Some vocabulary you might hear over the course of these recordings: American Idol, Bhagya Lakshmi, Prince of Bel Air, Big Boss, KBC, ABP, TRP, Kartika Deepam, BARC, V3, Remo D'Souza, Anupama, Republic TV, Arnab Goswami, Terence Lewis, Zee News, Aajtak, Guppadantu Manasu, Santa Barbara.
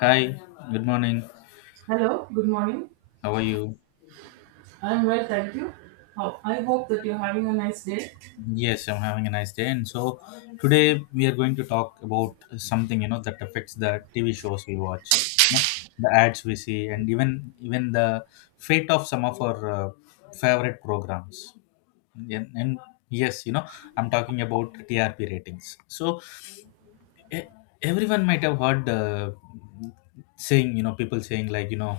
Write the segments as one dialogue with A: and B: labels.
A: Hi, good morning.
B: Hello, good morning.
A: How are you?
B: I'm well, thank you. How I hope that you're having a nice day.
A: Yes, I'm having a nice day. And so today we are going to talk about something you know that affects the TV shows we watch, you know, the ads we see, and even the fate of some of our favorite programs. And yes, you know, I'm talking about TRP ratings. So e- everyone might have heard saying you know people saying like you know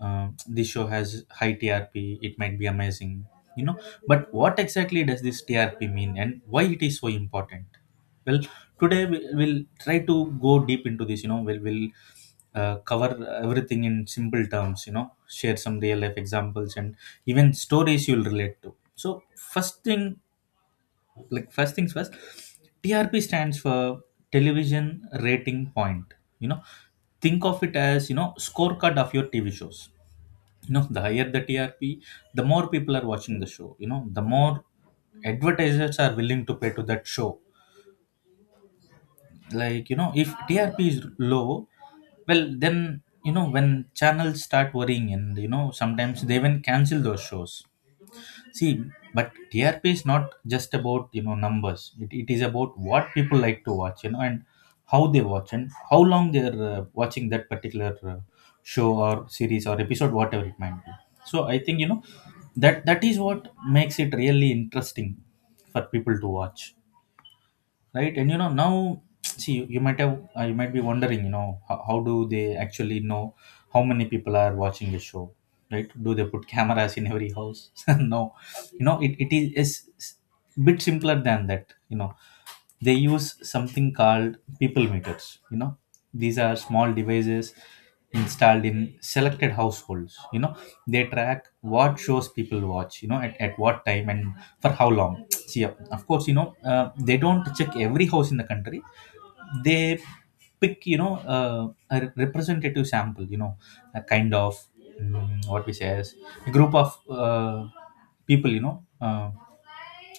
A: this show has high trp it might be amazing you know, but what exactly does this trp mean, and why it is so important? Well, today we'll try to go deep into this you know we'll cover everything in simple terms, you know, share some real life examples and even stories you'll relate to. So first thing, like first things first, trp stands for television rating point, you know. Think of it as, you know, scorecard of your tv shows, you know. The higher the trp, the more people are watching the show, you know, the more advertisers are willing to pay to that show. Like you know, if trp is low, well then, you know, when channels start worrying and you know sometimes they even cancel those shows. See, but TRP is not just about you know numbers. It is about what people like to watch, you know, and how they watch and how long they are watching that particular show or series or episode, whatever it might be. So I think you know that is what makes it really interesting for people to watch, right? And you know now, see you might have you might be wondering, you know, how do they actually know how many people are watching a show? Right, do they put cameras in every house? No, you know, it is it's bit simpler than that, you know. They use something called people meters, you know. These are small devices installed in selected households, you know. They track what shows people watch, you know, at what time and for how long. See, of course, you know, they don't check every house in the country. They pick, you know, a representative sample, you know, a kind of what we say as a group of uh, people, you know, uh,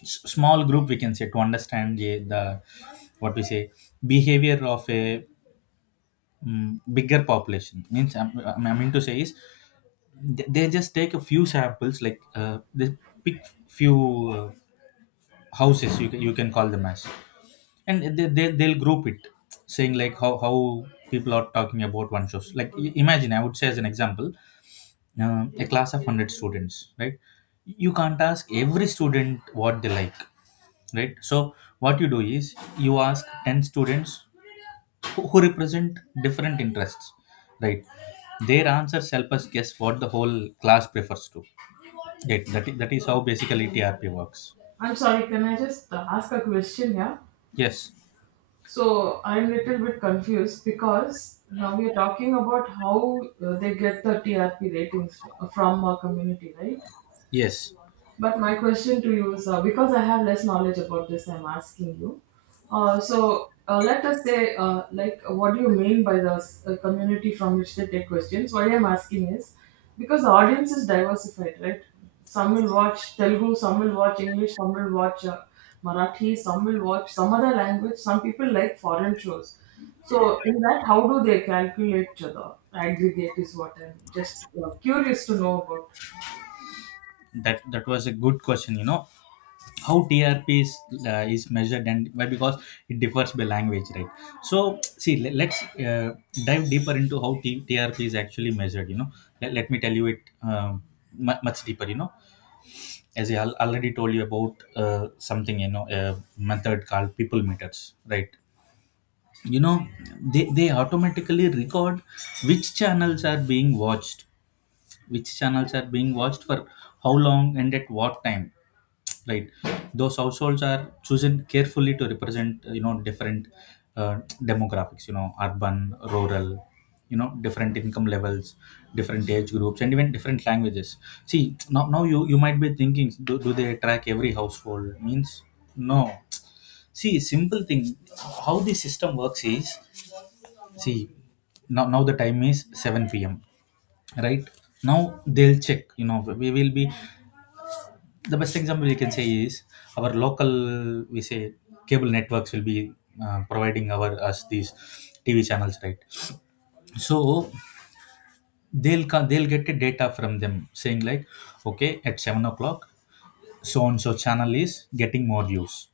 A: small group, we can say, to understand the what we say behavior of a bigger population. Means I mean to say is they just take a few samples like they pick few uh, houses, you you can call them as, and they'll group it saying like how people are talking about one shows. Like imagine, I would say as an example, a class of 100 students, right? You can't ask every student what they like, right? So what you do is you ask 10 students who represent different interests, right? Their answers help us guess what the whole class prefers to, right? That is how basically trp works.
B: I'm sorry, can I just ask a question here?
A: Yes.
B: So, I'm little bit confused because now we are talking about how they get the TRP ratings from a community, right?
A: yes
B: But my question to you is because I have less knowledge about this, I'm asking you. Let us say, like, what do you mean by the community from which they take questions? Why I'm asking is because the audience is diversified, right? Some will watch Telugu, some will watch English, some will watch Marathi, some will watch some other language. Some people like foreign shows. So in that, how do they calculate the aggregate? Is what I'm just curious to know about.
A: that that was a good question, you know, how trp is measured and why, because it differs by language, right? So see let's dive deeper into how trp is actually measured, you know. Let me tell you it much deeper, you know. As I already told you about something, you know, a method called people meters, right? You know, they automatically record which channels are being watched, which channels are being watched for how long and at what time, right? Those households are chosen carefully to represent you know different uh, demographics, you know, urban rural, you know, different income levels, different age groups, and even different languages. See, now you might be thinking, do, do they track every household? Means no. See simple thing, how the system works is, see, now the time is 7 p.m., right? Now they'll check, you know, we will be the best example we can say is our local we say cable networks will be providing our us these tv channels, right? So they'll get a data from them saying like, okay, at 7 o'clock so and so channel is getting more views,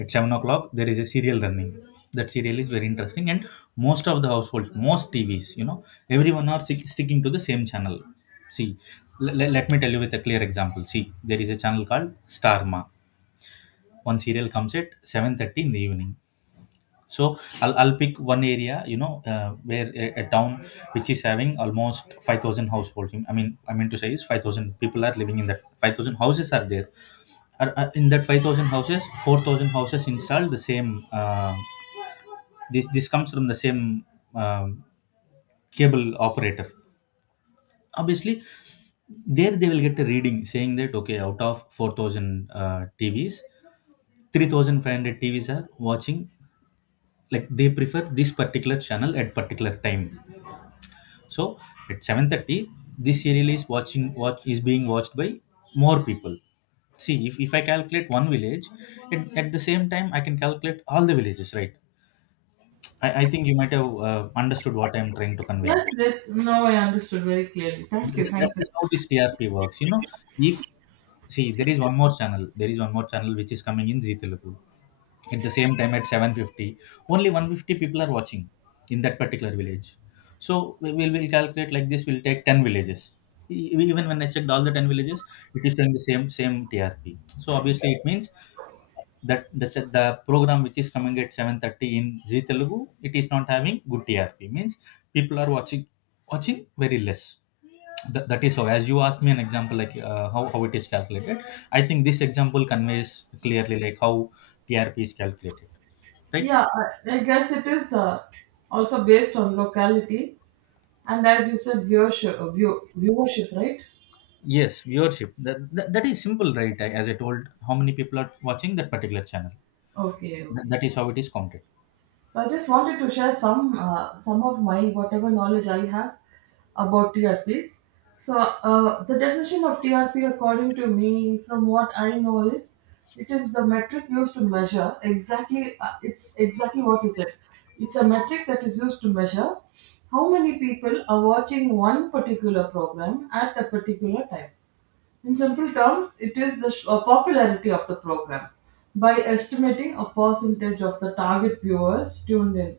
A: at 7 o'clock there is a serial running, that serial is very interesting, and most of the households most tvs, you know, everyone are sticking to the same channel. See, let me tell you with a clear example. See, there is a channel called starma, one serial comes at 7:30 in the evening. So I'll pick one area, you know, where a town which is having almost 5000 households. I mean to say is 5000 people are living in that, 5000 houses are there. Are in that 5000 houses, 4000 houses installed the same, this comes from the same um, cable operator. Obviously there they will get a reading saying that okay out of 4000 tvs, 3500 tvs are watching, like they prefer this particular channel at particular time. So at 7:30 this serial is watching watch is being watched by more people. See, if I calculate one village at the same time, I can calculate all the villages, right? I think you might have understood what I'm trying to convey.
B: Yes, yes. Now I understood very clearly. Thank you,
A: That
B: thank you.
A: is how this TRP works. You know, if, see, there is one more channel, there is one more channel which is coming in Zee Telugu at the same time at 7:50. Only 150 people are watching in that particular village. So we'll calculate like this. We'll take 10 villages. Even when I checked all the 10 villages, it is showing the same TRP. So obviously it means that the program which is coming at 7:30 in Zee Telugu, it is not having good TRP. Means people are watching very less. That is how. As you asked me an example like how it is calculated, I think this example conveys clearly like how TRP is calculated, right?
B: Yeah, I guess it is also based on locality and, as you said, viewership, viewership, right?
A: Yes, viewership. That is simple, right? As I told, how many people are watching that particular channel.
B: Okay,
A: Th-
B: okay.
A: that is how it is counted.
B: So I just wanted to share some of my whatever knowledge I have about TRPs. So the definition of TRP, according to me, from what I know, is it is the metric used to measure exactly. It's exactly what you said. It's a metric that is used to measure how many people are watching one particular program at a particular time. In simple terms, it is the popularity of the program. By estimating a percentage of the target viewers tuned in.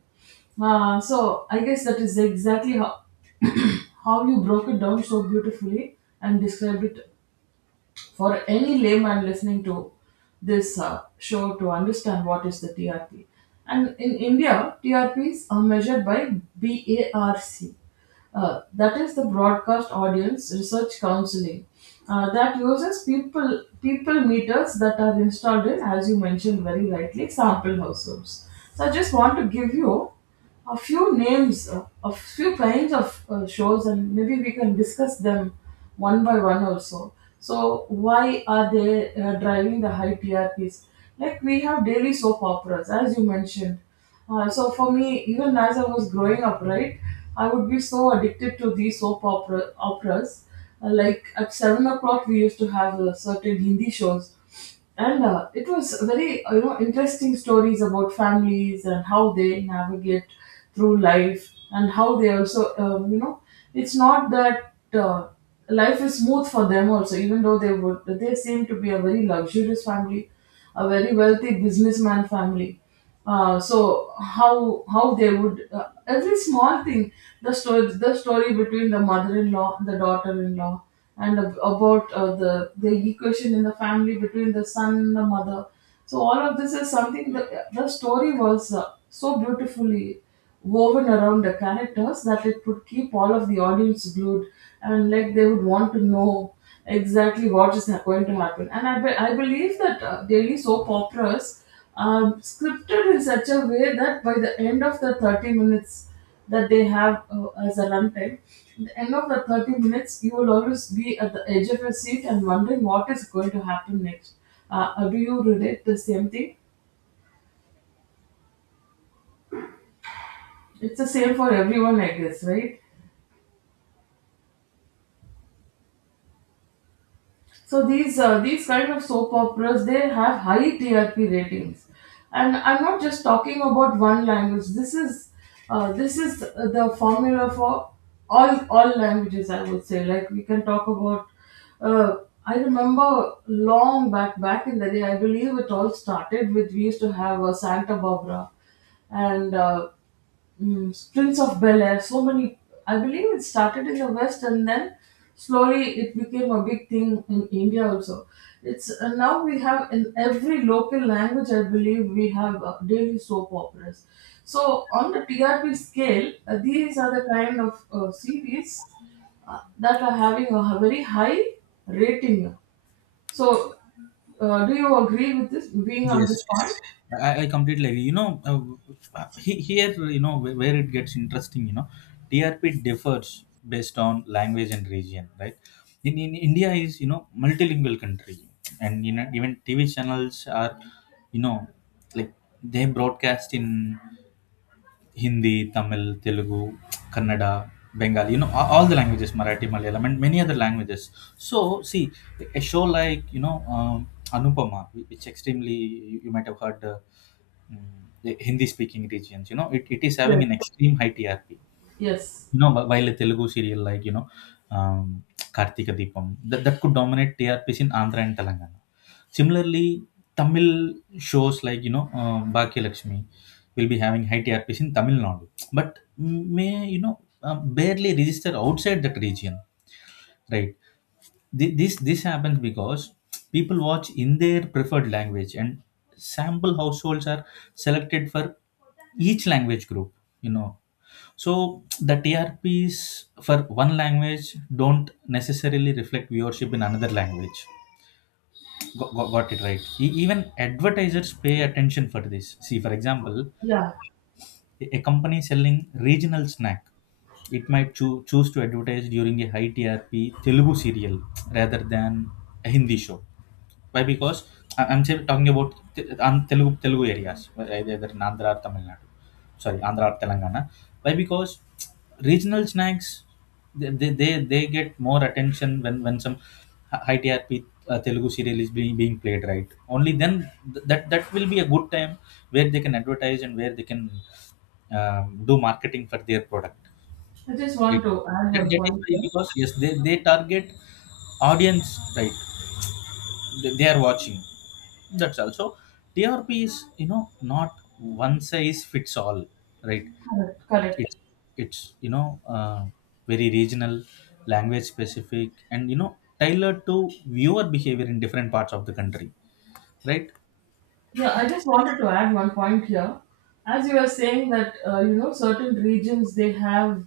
B: So I guess that is exactly how how you broke it down so beautifully and described it for any layman listening to this show to understand what is the TRP. And in India, TRPs are measured by BARC. That is the broadcast audience research counseling that uses people meters that are installed in, as you mentioned very rightly, sample households. So I just want to give you a few names, a few kinds of shows, and maybe we can discuss them one by one also. So, why are they driving the high TRPs? Like we have daily soap operas, as you mentioned. So for me, even as I was growing up, right, I would be so addicted to these soap opera operas. Like at 7 o'clock, we used to have certain Hindi shows, and it was very you know interesting stories about families and how they navigate through life and how they also you know it's not that life is smooth for them also even though they seem to be a very luxurious family, a very wealthy businessman family, so how they would every small thing, the story between the mother-in-law, the daughter-in-law, and about the equation in the family between the son and the mother. So all of this is something that the story was so beautifully woven around the characters that it would keep all of the audience glued, and like they would want to know exactly what is going to happen. And I believe that daily soap operas are scripted in such a way that by the end of the 30 minutes that they have as a runtime, the end of the 30 minutes, you will always be at the edge of your seat and wondering what is going to happen next. Do you relate the same thing? It's the same for everyone, I guess, right? So these kind of soap operas they have high TRP ratings, and I'm not just talking about one language. This is the formula for all languages. I would say like we can talk about. Uh, I remember long back in the day. I believe it all started with we used to have a Santa Barbara, and Prince of Bel Air, so many. I believe it started in the West and then slowly it became a big thing in India also. It's now we have in every local language, I believe we have daily soap operas. So on the TRP scale, these are the kind of series that are having a very high rating. So, do you agree with this being on
A: Yes,
B: this point?
A: I completely agree. You know, here, you know, where it gets interesting, you know, TRP differs based on language and region, right? In India is, you know, multilingual country. And, you know, even TV channels are, you know, like they broadcast in Hindi, Tamil, Telugu, Kannada, Bengali, you know, all the languages, Marathi, Malayalam, and many other languages. So, see, a show like, you know, Anupama, which extremely, you might have heard, the Hindi speaking regions, you know, it is having
B: Yes.
A: an extreme high TRP.
B: Yes.
A: You know, while a Telugu serial like, you know, um, Kartika Deepam, that could dominate TRPs in Andhra and Telangana. Similarly, Tamil shows like, you know, Bhagya Lakshmi will be having high TRPs in Tamil Nadu, but may, you know, barely register outside that region, right? This happens because people watch in their preferred language and sample households are selected for each language group, you know. So the TRPs for one language don't necessarily reflect viewership in another language. Got it right. Even advertisers pay attention for this. See, for example,
B: Yeah.
A: a company selling regional snack, it might choose to advertise during a high TRP Telugu serial rather than a Hindi show. Why? Because I'm still talking about Telugu Telugu areas, right, either in Andhra or Tamil Nadu. Sorry, Andhra or Telangana. Why? Because regional snacks they get more attention when some high TRP Telugu serial is being played, right? Only then that will be a good time where they can advertise and where they can um, do marketing for their product.
B: I just
A: Like,
B: want to add
A: that
B: one
A: that is
B: point
A: why,
B: here.
A: because yes, they target audience, right? They are watching. That's also trp is, you know, not one size fits all, right?
B: Correct,
A: it,
B: correct.
A: it's it's, you know, very regional, language specific, and you know tailored to viewer behavior in different parts of the country, right?
B: Yeah, I just wanted to add one point here. As you were saying that you know certain regions they have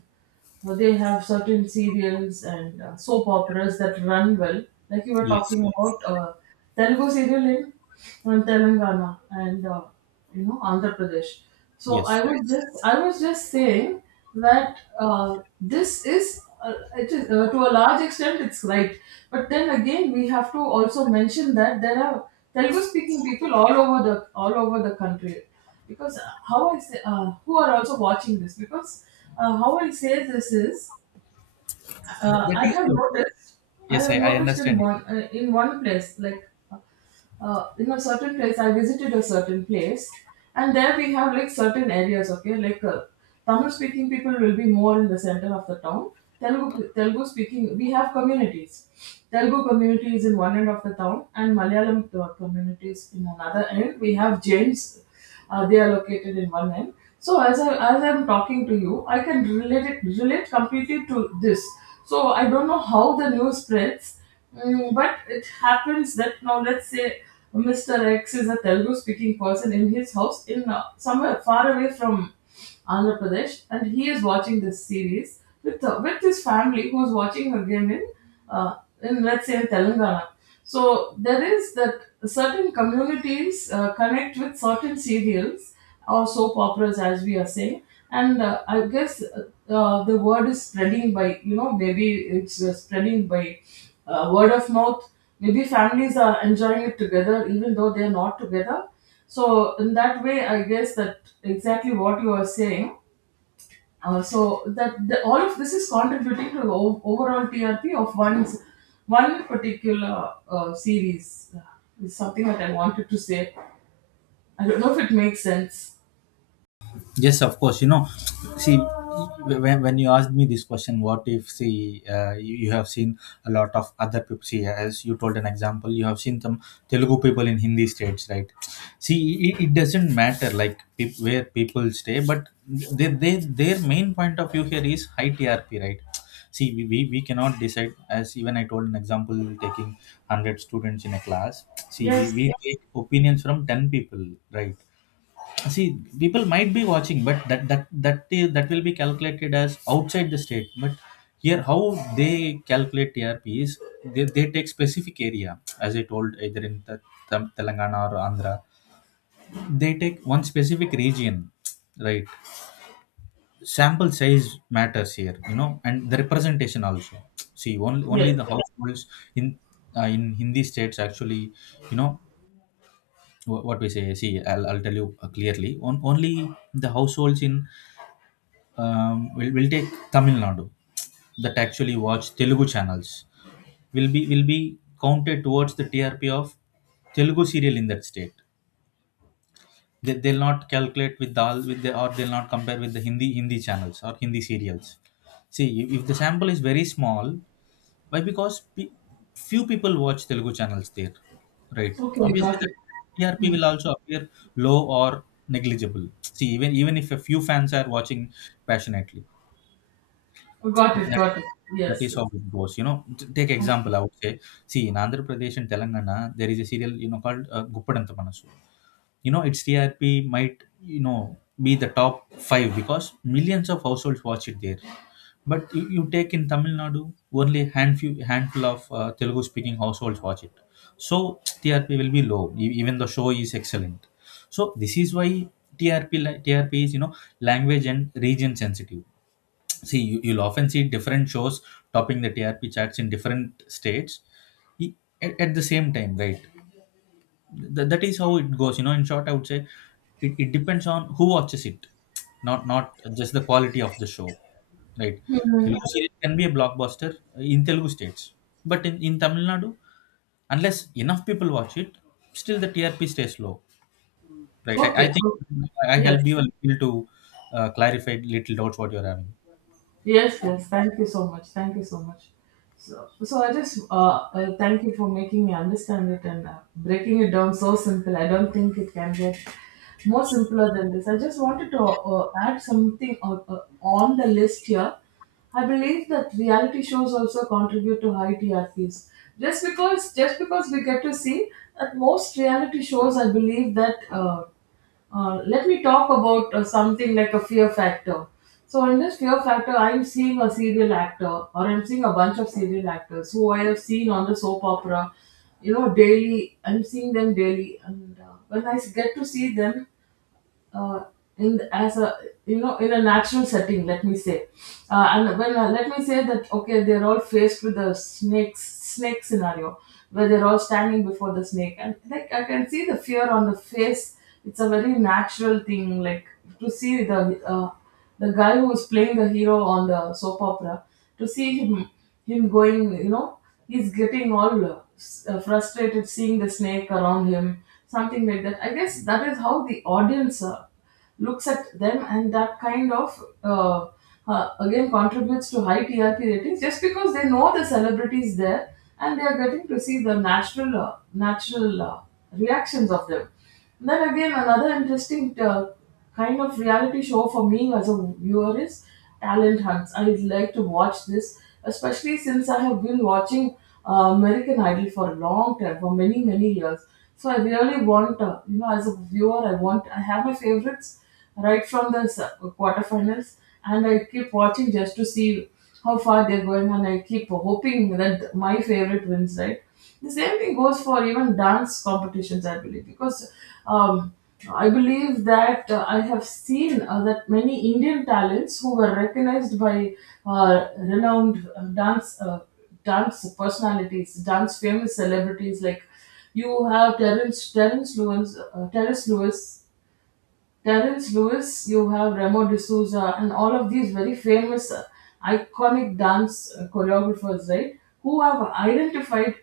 B: certain serials and soap operas that run well. Like you were
A: Yes,
B: talking about Telugu serial in Telangana and you know Andhra Pradesh. So
A: yes.
B: I was just saying that this is it is to a large extent it's right, but then again we have to also mention that there are Telugu speaking people all over the country because how I say who are also watching this because how I say this is
A: Th- that
B: I
A: is
B: have
A: what,
B: noticed. I
A: yes, i,
B: have
A: I
B: noticed
A: understand.
B: in one place, like in a certain place, I visited a certain place, and there we have like certain areas. Okay, like Tamil speaking people will be more in the center of the town. Telugu speaking, we have communities. Telugu community is in one end of the town, and Malayalam communities in another end. We have Jains. They are located in one end. So as I'm talking to you, I can relate completely to this. So I don't know how the news spreads, but it happens that now let's say Mr. X is a Telugu speaking person in his house in somewhere far away from Andhra Pradesh, and he is watching this series with his family, who is watching again uh, in let's say in Telangana. So there is that certain communities connect with certain serials or soap operas, as we are saying, and I guess the word is spreading by you know maybe it's spreading by word of mouth. Maybe families are enjoying it together, even though they're not together. So in that way I guess that exactly what you are saying, so that the, all of this is contributing to the overall TRP of one particular series, is something that I wanted to say. I don't know if it makes sense.
A: Yes, of course. You know, see, when you asked me this question, what if, see, you have seen a lot of other people, see, as you told an example, you have seen some Telugu people in Hindi states, right? See, it doesn't matter, like, peop where people stay, but their main point of view here is high TRP, right? See, we cannot decide, as even I told an example, taking 100 students in a class. See, we,
B: Yes,
A: we take opinions from 10 people, right? See, people might be watching, but that will be calculated as outside the state. But here, how they calculate trp is they take specific area, as I told, either in Telangana or Andhra. They take one specific region, right? Sample size matters here, you know, and the representation also. See, only
B: yes.
A: the households in in Hindi states, actually, you know, wh- what we say see I'll tell you clearly, only the households in we'll take Tamil Nadu that actually watch Telugu channels will be counted towards the TRP of Telugu serial in that state. They'll not calculate with dal with the or they'll not compare with the Hindi channels or Hindi serials. See, if the sample is very small. Why? Because few people watch Telugu channels there, right?
B: Okay,
A: Obviously,
B: got
A: the
B: it.
A: TRP
B: Hmm.
A: will also appear low or negligible. See, even if a few fans are watching passionately,
B: Got it, got it.
A: that
B: Yes,
A: is
B: yes.
A: how it goes. You know, take
B: Okay.
A: example. I would say, see, in Andhra Pradesh and Telangana, there is a serial, you know, called Guppadantu Manasu. You know, its TRP might, you know, be the top five because millions of households watch it there. But you take in Tamil Nadu, only handful of Telugu speaking households watch it. So TRP will be low, even the show is excellent. So this is why TRP is, you know, language and region sensitive. See, you'll often see different shows topping the trp charts in different states i- at the same time, right? That is how it goes. You know, in short, I would say it depends on who watches it, not just the quality of the show, right? Telugu series can be a blockbuster in telugu states, but in Tamil Nadu, unless enough people watch it, still the trp stays low, right? I
B: Okay,
A: think
B: okay.
A: I
B: Yes.
A: help you a little to clarify little doubts what you're having.
B: Yes, yes. Thank you so much. Thank you so much. So, I just thank you for making me understand it and breaking it down so simple. I don't think it can get more simpler than this. I just wanted to add something on the list here. I believe that reality shows also contribute to high TRPs. Just because we get to see that most reality shows, I believe that. Let me talk about something like a fear factor. So, in this fear factor, I'm seeing a serial actor, or I'm seeing a bunch of serial actors who I have seen on the soap opera, you know, daily. I'm seeing them daily, and when I s- get to see them, uh, in the, as a you know in a natural setting let me say, and when let me say that okay they're all faced with the snake scenario where they're all standing before the snake and like I can see the fear on the face. It's a very natural thing like to see uh, the guy who was playing the hero on the soap opera, to see him going, you know, he's getting all frustrated seeing the snake around him, something like that. I guess that is how the audience looks at them, and that kind of again contributes to high TRP ratings just because they know the celebrities there and they are getting to see the natural reactions of them. Then again, another interesting kind of reality show for me as a viewer is Talent Hunts. I'd like to watch this, especially since I have been watching uh, American Idol for a long time, for many many years. So I really want, you know, as a viewer, I want, I have my favorites right from the quarterfinals, and I keep watching just to see how far they're going, and I keep hoping that my favorite wins, right? The same thing goes for even dance competitions, I believe, because um, I believe that I have seen that many Indian talents who were recognized by renowned dance dance personalities, dance famous celebrities like you have Terence Lewis, Terence Lewis, you have Remo D'Souza, and all of these very famous, iconic dance choreographers, right? Who have identified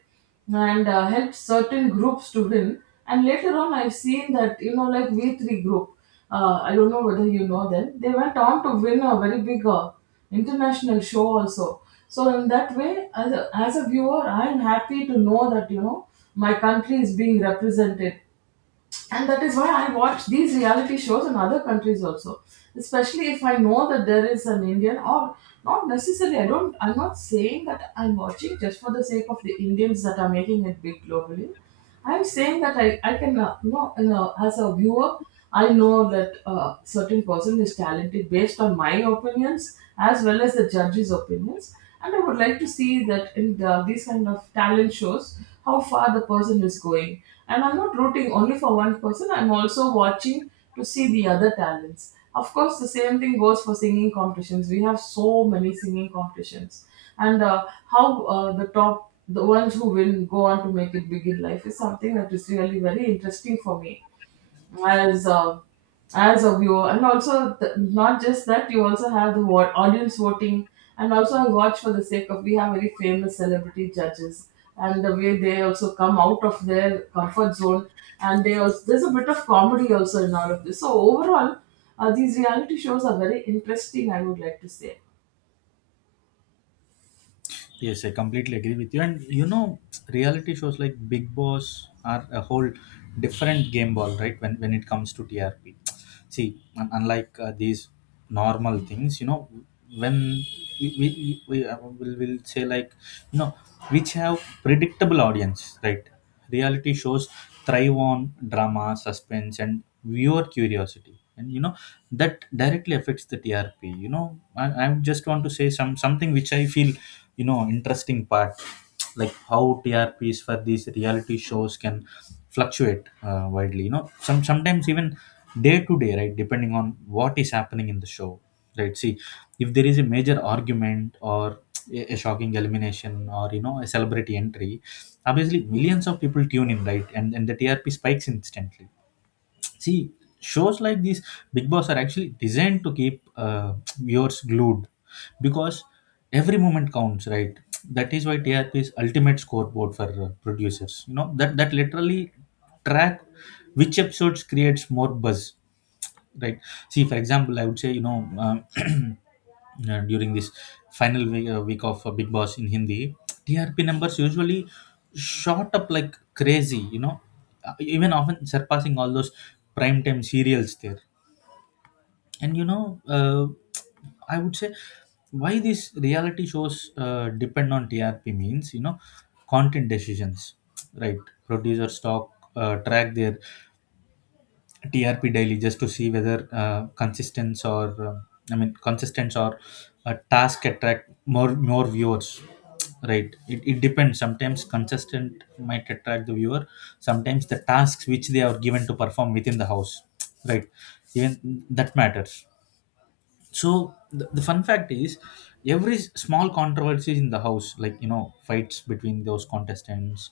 B: and helped certain groups to win. And later on, I've seen that, you know, like V3 group, I don't know whether you know them, they went on to win a very big international show also. So, in that way, as as a viewer, I'm happy to know that, you know, my country is being represented, and that is why I watch these reality shows in other countries also. Especially if I know that there is an Indian or not necessarily, I'm not saying that I'm watching just for the sake of the Indians that are making it big globally. I'm saying that I can, you know, as a viewer, I know that a certain person is talented based on my opinions as well as the judges' opinions, and I would like to see that in these kind of talent shows how far the person is going. And I'm not rooting only for one person; I'm also watching to see the other talents. Of course, the same thing goes for singing competitions. We have so many singing competitions, and how the top the ones who win go on to make it big in life is something that is really very interesting for me as uh, as a viewer. And also, not just that, you also have the audience voting, and also I watch for the sake of, we have very famous celebrity judges, and the way they also come out of their comfort zone, and they also, there's a bit of comedy also in all of this. So overall, these reality shows are very interesting, I would like to say.
A: Yes, I completely agree with you. And you know, reality shows like Big Boss are a whole different game ball, right? When it comes to TRP, see, unlike these normal things, you know, when we, will say, like, you know, which have predictable audience, right? Reality shows thrive on drama, suspense, and viewer curiosity, and you know that directly affects the trp. You know, I just want to say something which I feel, you know, interesting part, like how trps for these reality shows can fluctuate widely. You know, sometimes even day to day, right, depending on what is happening in the show, right? See, if there is a major argument, or a shocking elimination, or, you know, a celebrity entry, obviously millions of people tune in, right, and the trp spikes instantly. See, shows like these big boss are actually designed to keep viewers glued, because every moment counts, right? That is why trp is ultimate scoreboard for producers, you know, that literally track which episodes creates more buzz, right? See, for example, I would say, you know, during this final week, week of big boss in Hindi, trp numbers usually shot up like crazy, you know, even often surpassing all those primetime serials there. And you know, I would say why these reality shows depend on trp means, you know, content decisions, right? Producers talk track their TRP daily just to see whether consistence or a task attract more viewers, right? It depends, sometimes consistent might attract the viewer, sometimes the tasks which they are given to perform within the house, right? Even that matters. So the fun fact is every small controversies in the house, like, you know, fights between those contestants,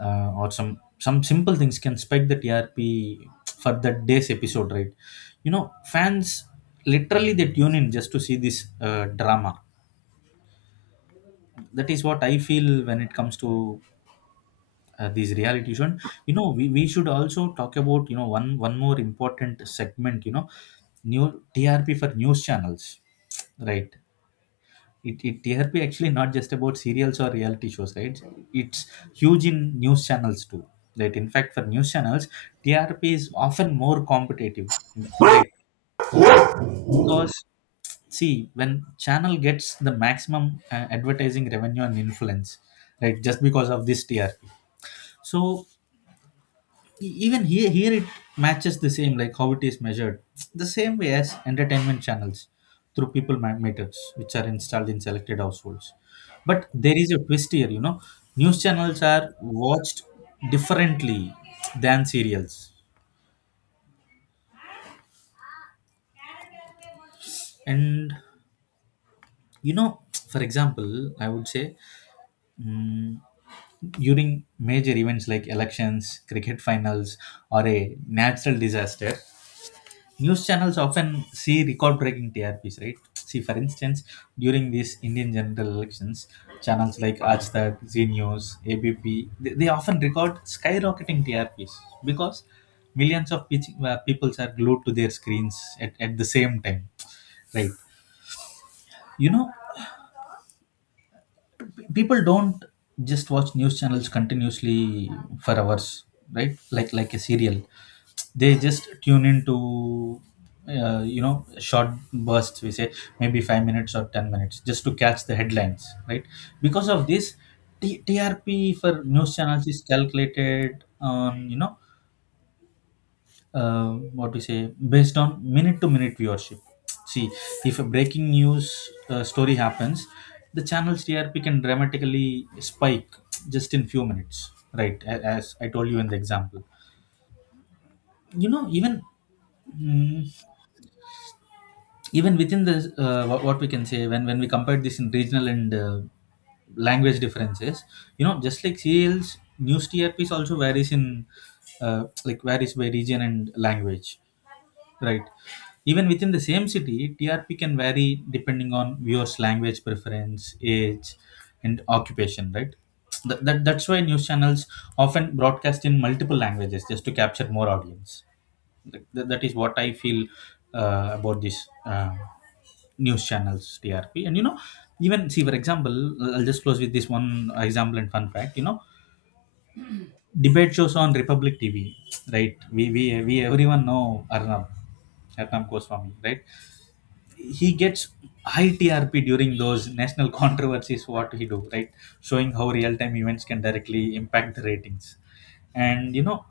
A: or some simple things can spike the trp for that day's episode, right? You know, fans literally they tune in just to see this drama. That is what I feel when it comes to these reality show. And, you know, we should also talk about, you know, one more important segment, you know, new trp for news channels, right? it TRP actually not just about serials or reality shows, right? It's huge in news channels too. Right. In fact, for news channels, TRP is often more competitive. Right. Because, see, when channel gets the maximum advertising revenue and influence, right, just because of this TRP. So even here, it matches the same, like how it is measured the same way as entertainment channels, through people meters which are installed in selected households. But there is a twist here, you know, news channels are watched differently than serials. And, you know, for example, I would say, mm, during major events like elections, cricket finals, or a natural disaster, news channels often see record breaking TRPs, right? See, for instance, during these Indian general elections, channels like Aajtak, Zee News, ABP, they often record skyrocketing TRPs, because millions of people are glued to their screens at the same time, right? You know, people don't just watch news channels continuously for hours, right, like a serial. They just tune into you know, short bursts, we say, maybe 5 minutes or 10 minutes just to catch the headlines, right? Because of this, trp for news channels is calculated on, you know, uh, what we say, based on minute to minute viewership. See, if a breaking news story happens, the channel's trp can dramatically spike just in few minutes, right? As I told you in the example, you know, even mm, even within the what we can say, when we compare this in regional and language differences, you know, just like serials, news trps also varies in varies by region and language. Right. Even within the same city, TRP can vary depending on viewers' language preference, age, and occupation, right? That's why news channels often broadcast in multiple languages just to capture more audience. That is what I feel about this news channels, TRP. And you know, even see, for example, I'll just close with this one example and fun fact. You know, debate shows on Republic TV, right? We everyone know Arnab Goswami, right? He gets high TRP during those national controversies. What he do, right? Showing how real time events can directly impact the ratings. And you know,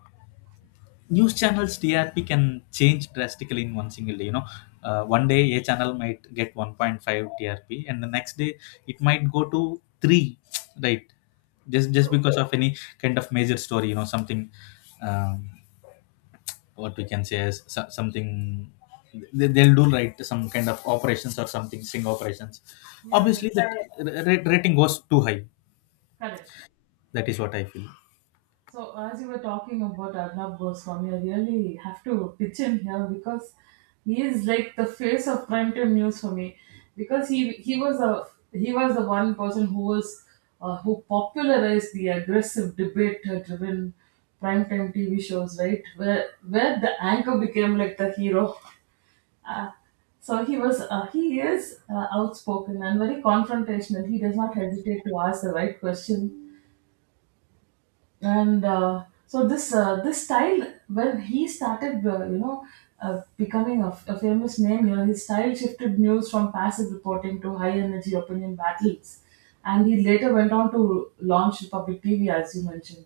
A: news channels TRP can change drastically in one single day. You know, one day a channel might get 1.5 TRP, and the next day it might go to three, right? Just because of any kind of major story, you know, something. Um, what we can say is something they'll do, right, some kind of operations or something sting operations.
B: Yeah, yeah.
A: Obviously that rating goes too high.
B: Correct.
A: That is what I feel.
B: So, as you were talking about Arnab Goswami, I really have to pitch in here, because he is like the face of primetime news for me. Because he was a, he was the one person who was who popularized the aggressive debate-driven primetime TV shows, right? Where the anchor became like the hero. Uh, so he was, he is, outspoken and very confrontational. He does not hesitate to ask the right question, and so this, this style, when he started, you know, becoming a famous name here, his style shifted news from passive reporting to high energy opinion battles. And he later went on to launch Public TV, as you mentioned,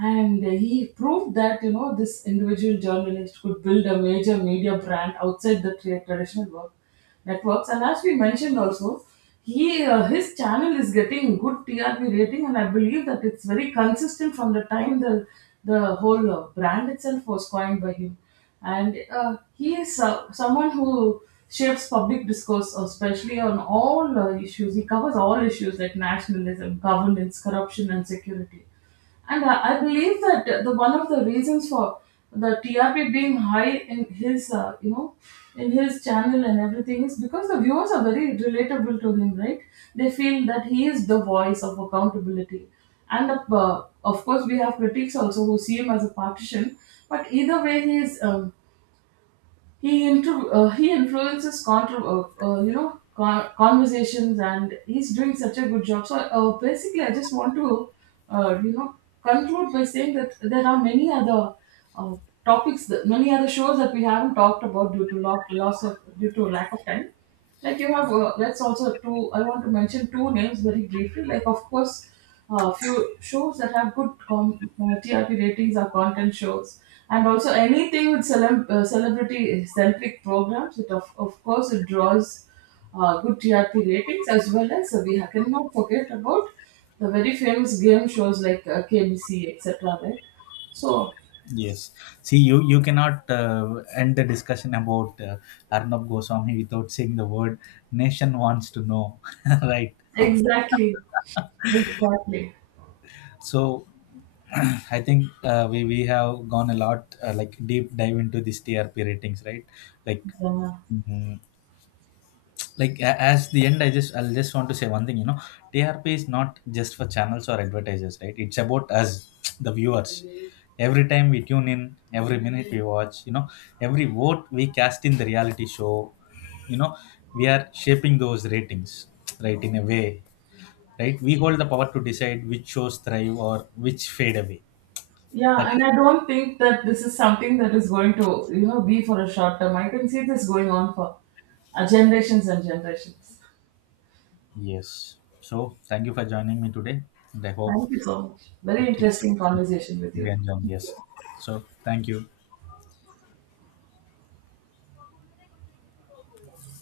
B: and he proved that, you know, this individual journalist could build a major media brand outside the traditional work networks. And as we mentioned also, he, his channel is getting good TRP rating, and I believe that it's very consistent from the time the whole brand itself was coined by him. And he is, someone who shapes public discourse, especially on all issues. He covers all issues like nationalism, governance, corruption and security. And I believe that the one of the reasons for the TRP being high in his, you know, in his channel and everything is because the viewers are very relatable to him, right? They feel that he is the voice of accountability. And of course, we have critics also who see him as a partisan. But either way, he is. He influences you know, conversations, and he's doing such a good job. So basically, I just want to, you know, conclude by saying that there are many other, uh, topics that, many other shows that we haven't talked about due to lo- loss of due to lack of time. Like you have, let's also two. I want to mention two names very briefly. Like of course, few shows that have good TRP ratings are content shows, and also anything with celebrity centric programs. It of course it draws good TRP ratings. As well as, cannot forget about the very famous game shows like, KBC etc. Right. So
A: Yes. See, you cannot end the discussion about Arnab Goswami without saying the word "nation wants to know," right?
B: exactly, exactly.
A: So, I think we have gone a lot deep dive into these TRP ratings, right? Like.
B: Yeah.
A: Mhm. Like, as the end, I just I'll just want to say one thing. You know, trp is not just for channels or advertisers, right? It's about us, the viewers. Every time we tune in, every minute we watch, you know, every vote we cast in the reality show, you know, we are shaping those ratings, right, in a way, right? We hold the power to decide which shows thrive or which fade away. That
B: Yeah,
A: is
B: and I don't think that this is something that is going to, you know, be for a short term. I can see this going on for, generations and generations.
A: yes. So thank you for joining me today, and I hope
B: Thank you so much. Very
A: it, it,
B: interesting conversation with you.
A: it
B: Thank
A: yes.
B: you.
A: So thank you.